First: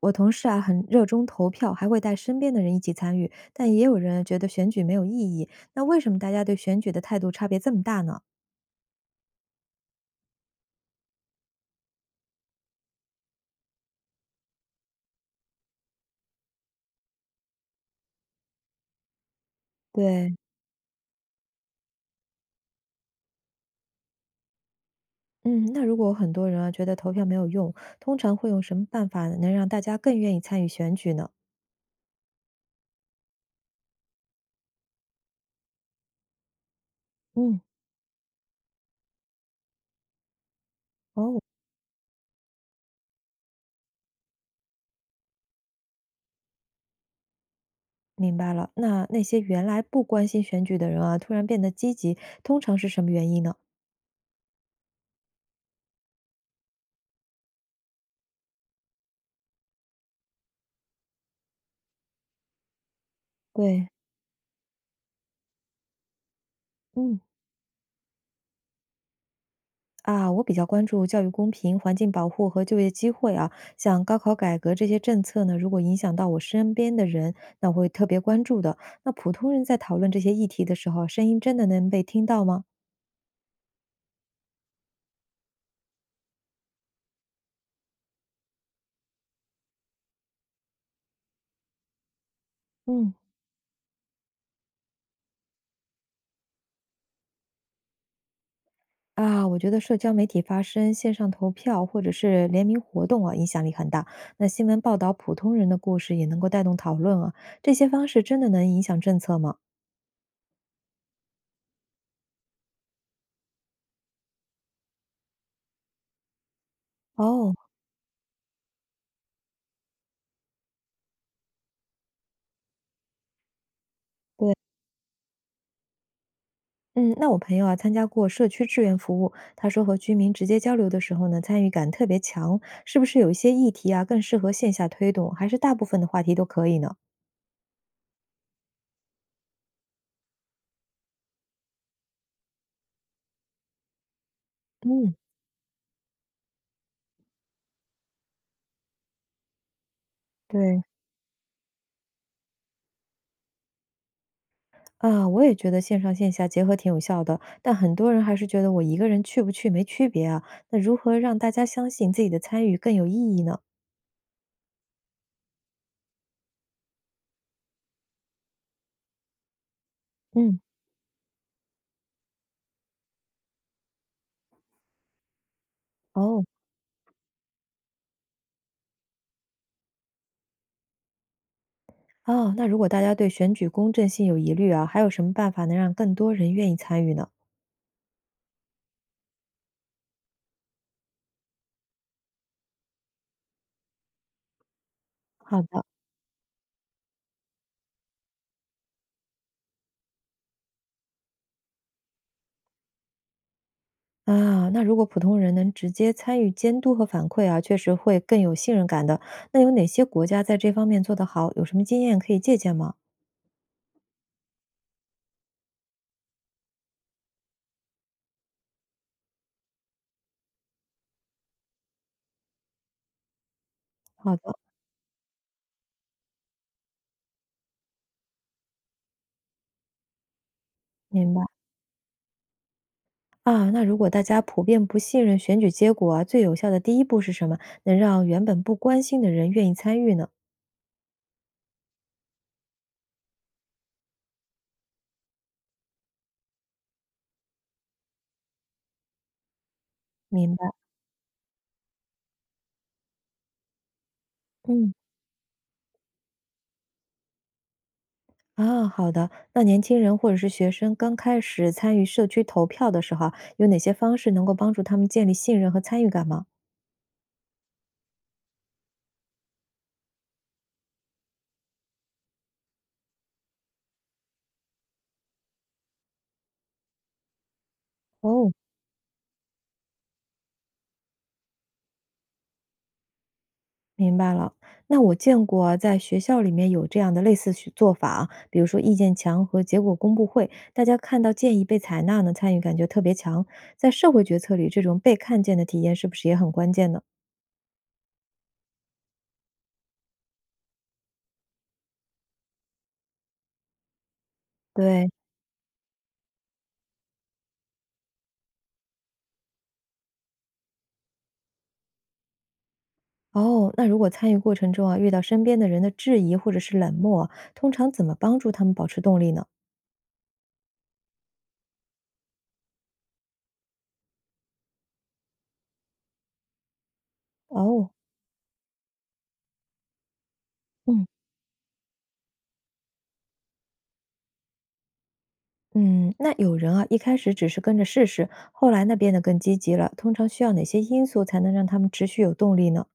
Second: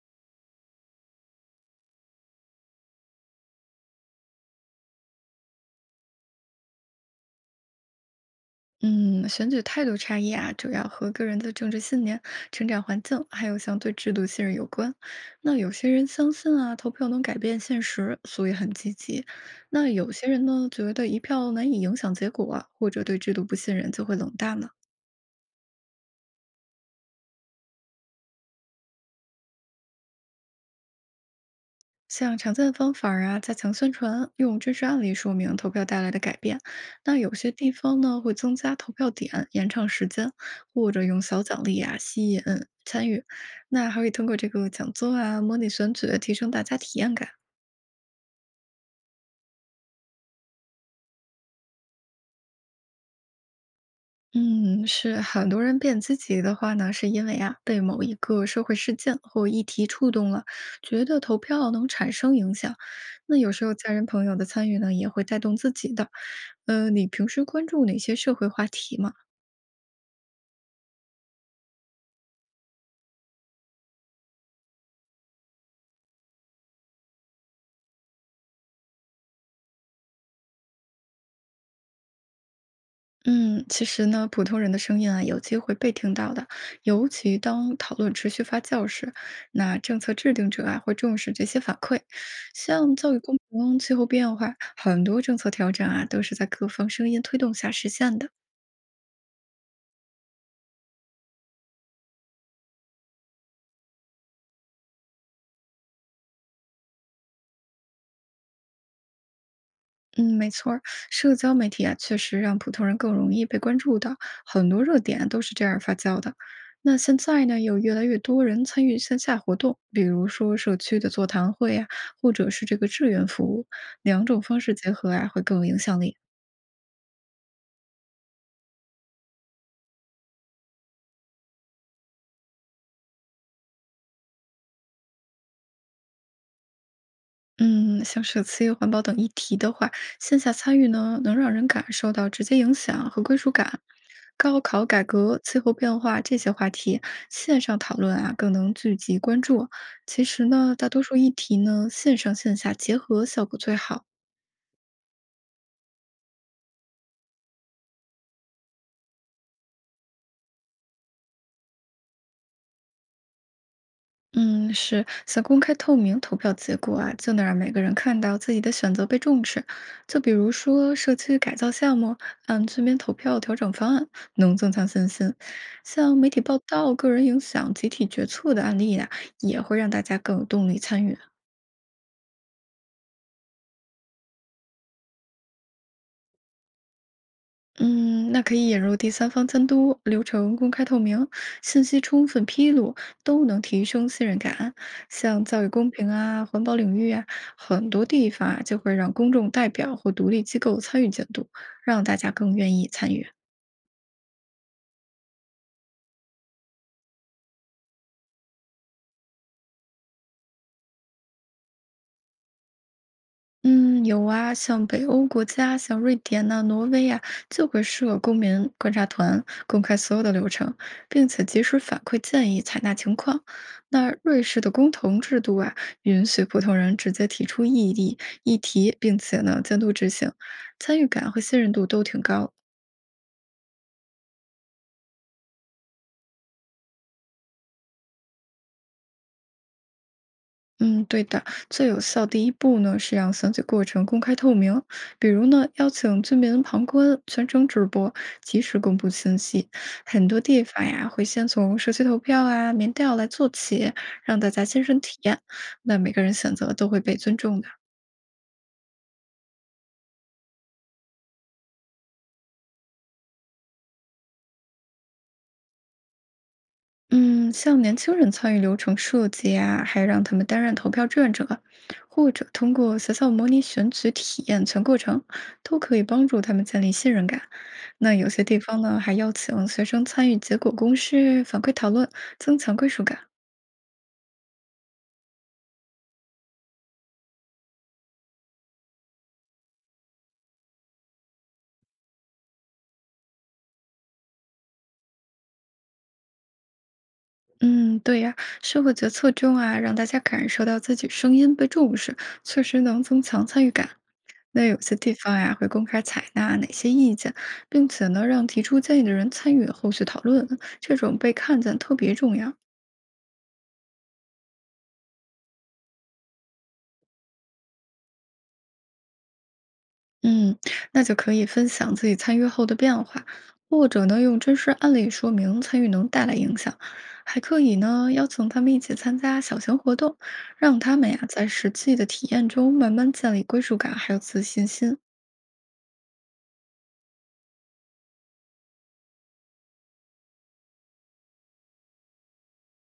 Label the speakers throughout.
Speaker 1: 我同事啊很热衷投票，还会带身边的人一起参与，但也有人觉得选举没有意义。那为什么大家对选举的态度差别这么大呢？
Speaker 2: 嗯，选举态度差异啊，主要和个人的政治信念、成长环境，还有相对制度信任有关。那有些人相信啊，投票能改变现实，所以很积极；那有些
Speaker 1: 对。
Speaker 2: 人呢，觉得一票难以影响结果啊或者对制度不信任，就会冷淡了。
Speaker 1: 嗯，那如果很多人啊觉得投票没有用，通常会用什么办法能让大家更愿意参与选举呢？
Speaker 2: 像常见的方法儿啊，加强宣传，用真实案例说明投票带来的改变。那有些
Speaker 1: 嗯。
Speaker 2: 地方呢，会增加投票点，延长时间，或者用
Speaker 1: 哦，
Speaker 2: 小奖励啊吸引参与。那还会通过这个讲座啊、模拟选举，提升大家体验感。
Speaker 1: 明白了。那那些原来不关心选举的人啊，突然变得积极，通常是什么原因呢？
Speaker 2: 嗯，是很多人变积极的话呢，是因为啊，被某一个社会事件或议题触动了，觉得投票能产生影响。那有时候
Speaker 1: 对。
Speaker 2: 家人朋友的参与呢，也会带动自己的。嗯，你
Speaker 1: 嗯。
Speaker 2: 平时关注哪些社会话题吗？
Speaker 1: 啊，我比较关注教育公平、环境保护和就业机会啊。像高考改革这些政策呢，如果影响到我身边的人，那我会特别关注的。那普通人在讨论这些议题的时候，声音真的能被听到吗？
Speaker 2: 嗯，其实呢，普通人的声音啊，有机会被听到的，尤其当讨论持续发酵时，那政策制定者啊会重视这些反馈。像
Speaker 1: 嗯，
Speaker 2: 教育公平、气候变化，很多政策调整啊，都是在各方声音推动下实现的。
Speaker 1: 啊，我觉得社交媒体发声、线上投票或者是联名活动啊，影响力很大。那新闻报道普通人的故事，也能够带动讨论啊。这些方式真的能影响政策吗？
Speaker 2: 嗯，没错儿，社交媒体啊，确实让普通人更容易被关注到，很多热点啊都是这样发酵的。那现在
Speaker 1: 哦。
Speaker 2: 呢，有越来越多人参与线下活动，比如说社区的座谈会呀，或者是这个志愿服务，两种
Speaker 1: 对。
Speaker 2: 方式结合啊，会更有影响力。
Speaker 1: 嗯，那我朋友啊，参加过社区志愿服务，他说和居民直接交流的时候呢，参与感特别强，是不是有一些议题啊，更适合线下推动，还是大部分的话题都可以呢？
Speaker 2: 嗯，像社区、环保等议题的话，线下参与呢，能让人感受到直接影响和归属感。高考改
Speaker 1: 嗯。
Speaker 2: 革、气候变化这些话题，线上讨论啊，更能聚集关注。其实呢，
Speaker 1: 对。
Speaker 2: 大多数议题呢，线上线下结合效果最好。
Speaker 1: 啊，我也觉得线上线下结合挺有效的，但很多人还是觉得我一个人去不去没区别啊。那如何让大家相信自己的参与更有意义呢？
Speaker 2: 嗯，是想公开透明投票结果啊，就能让每个人看到自己的选择被重视。就比如
Speaker 1: 嗯。
Speaker 2: 说社区改造项目，按村民投票调整方案，能增强信心。像媒体
Speaker 1: 哦。
Speaker 2: 报道个人影响集体决策的案例呀、也会让大家更有动力参与。
Speaker 1: 哦，那如果大家对选举公正性有疑虑啊，还有什么办法能让更多人愿意参与呢？
Speaker 2: 嗯，那可以引入第三方监督，流程公开透明，信息充分披露，都能提升信任感。像
Speaker 1: 好
Speaker 2: 教育
Speaker 1: 的。
Speaker 2: 公平啊、环保领域啊，很多地方啊就会让公众代表或独立机构参与监督，让大家更愿意参与。
Speaker 1: 啊，那如果普通人能直接参与监督和反馈啊，确实会更有信任感的。那有哪些国家在这方面做得好？有什么经验可以借鉴吗？
Speaker 2: 嗯，有啊，像北欧国家，像瑞典呐、挪威啊，就会设公民观察团，公开所有的流程，并且及时反馈建议，采纳情况。那
Speaker 1: 好
Speaker 2: 瑞
Speaker 1: 的。
Speaker 2: 士的公投制度啊，允许普通人直接提出异议议题，并且呢监督执行，参与感
Speaker 1: 明
Speaker 2: 和
Speaker 1: 白。
Speaker 2: 信任度都挺高。
Speaker 1: 啊，那如果大家普遍不信任选举结果啊，最有效的第一步是什么？能让原本不关心的人愿意参与呢？
Speaker 2: 嗯，对的，最有效第一步呢是让选举过程公开透明，比如呢邀请居民旁观，全程直播，及时公布信息。很多
Speaker 1: 明
Speaker 2: 地
Speaker 1: 白。
Speaker 2: 方呀会先从社区投票啊、民调来做起，让大家亲
Speaker 1: 嗯。
Speaker 2: 身体验。那每个人选择都会被尊重的。
Speaker 1: 啊，好的。那年轻人或者是学生刚开始参与社区投票的时候啊有哪些方式能够帮助他们建立信任和参与感吗？
Speaker 2: 嗯，像年轻人参与流程设计啊，还让他们担任投票志愿者，或者通过学校模拟选举体验全过程，都可以帮助他们建立信任感。那有些
Speaker 1: 哦。
Speaker 2: 地方呢，还邀请学生参与结果公示、反馈讨论，增强归属感。
Speaker 1: 明白了。那我见过啊在学校里面有这样的类似许做法啊，比如说意见墙和结果公布会，大家看到建议被采纳呢，参与感觉特别强。在社会决策里，这种被看见的体验是不是也很关键呢？
Speaker 2: 嗯，对呀，社会决策中啊，让大家感受到自己声音被重视，确实能增强参与感。那有些
Speaker 1: 对。
Speaker 2: 地方呀，会公开采纳哪些意见，并且呢，让提出建议的人参与后续讨论，这种被看见特别重要。
Speaker 1: 哦，那如果参与过程中啊，遇到身边的人的质疑或者是冷漠啊，通常怎么帮助他们保持动力呢？
Speaker 2: 嗯，那就可以分享自己参与后的变化，或者呢，用真实案例说明参与能带来影响，还可以
Speaker 1: 哦。
Speaker 2: 呢，邀请他们一起参加小型活动，让他
Speaker 1: 嗯
Speaker 2: 们呀在实际的体验中慢慢建立归属感还有自信心。
Speaker 1: 嗯，那有人啊，一开始只是跟着试试，后来呢变得更积极了，通常需要哪些因素才能让他们持续有动力呢？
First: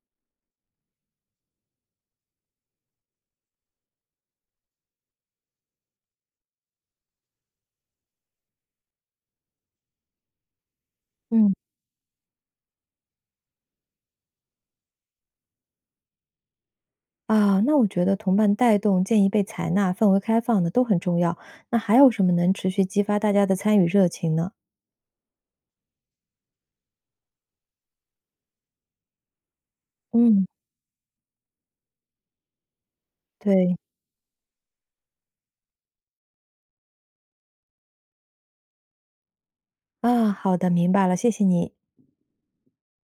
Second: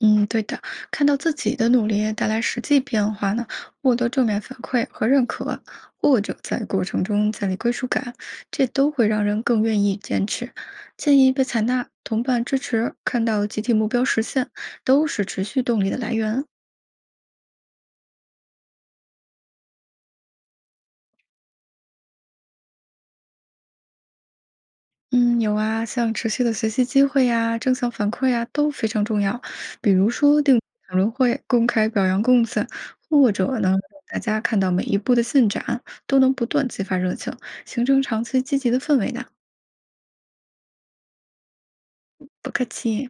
Speaker 2: 嗯，对的，看到自己的努力带来实际变化呢，获得正面反馈和认可，或者在过程中建立归属感，这都会让人更愿意坚持。建议被
Speaker 1: 嗯。
Speaker 2: 采纳、同伴支持，看到集体目标实现，都是持续动力的来源。
Speaker 1: 啊，那我觉得同伴带动、建议被采纳、氛围开放的都很重要。那还有什么能持续激发大家的参与热情呢？
Speaker 2: 嗯，有啊，像持续的学习机会呀、正向反馈呀都非常重要。比如说
Speaker 1: 嗯。
Speaker 2: 定期讨论会、公开表扬贡献，或者呢，
Speaker 1: 对。
Speaker 2: 让大家看到每一步的进展，都能不断激发热情，形成长期积极的氛围的。
Speaker 1: 啊，好的，明白了，谢谢你。
Speaker 2: 不客气。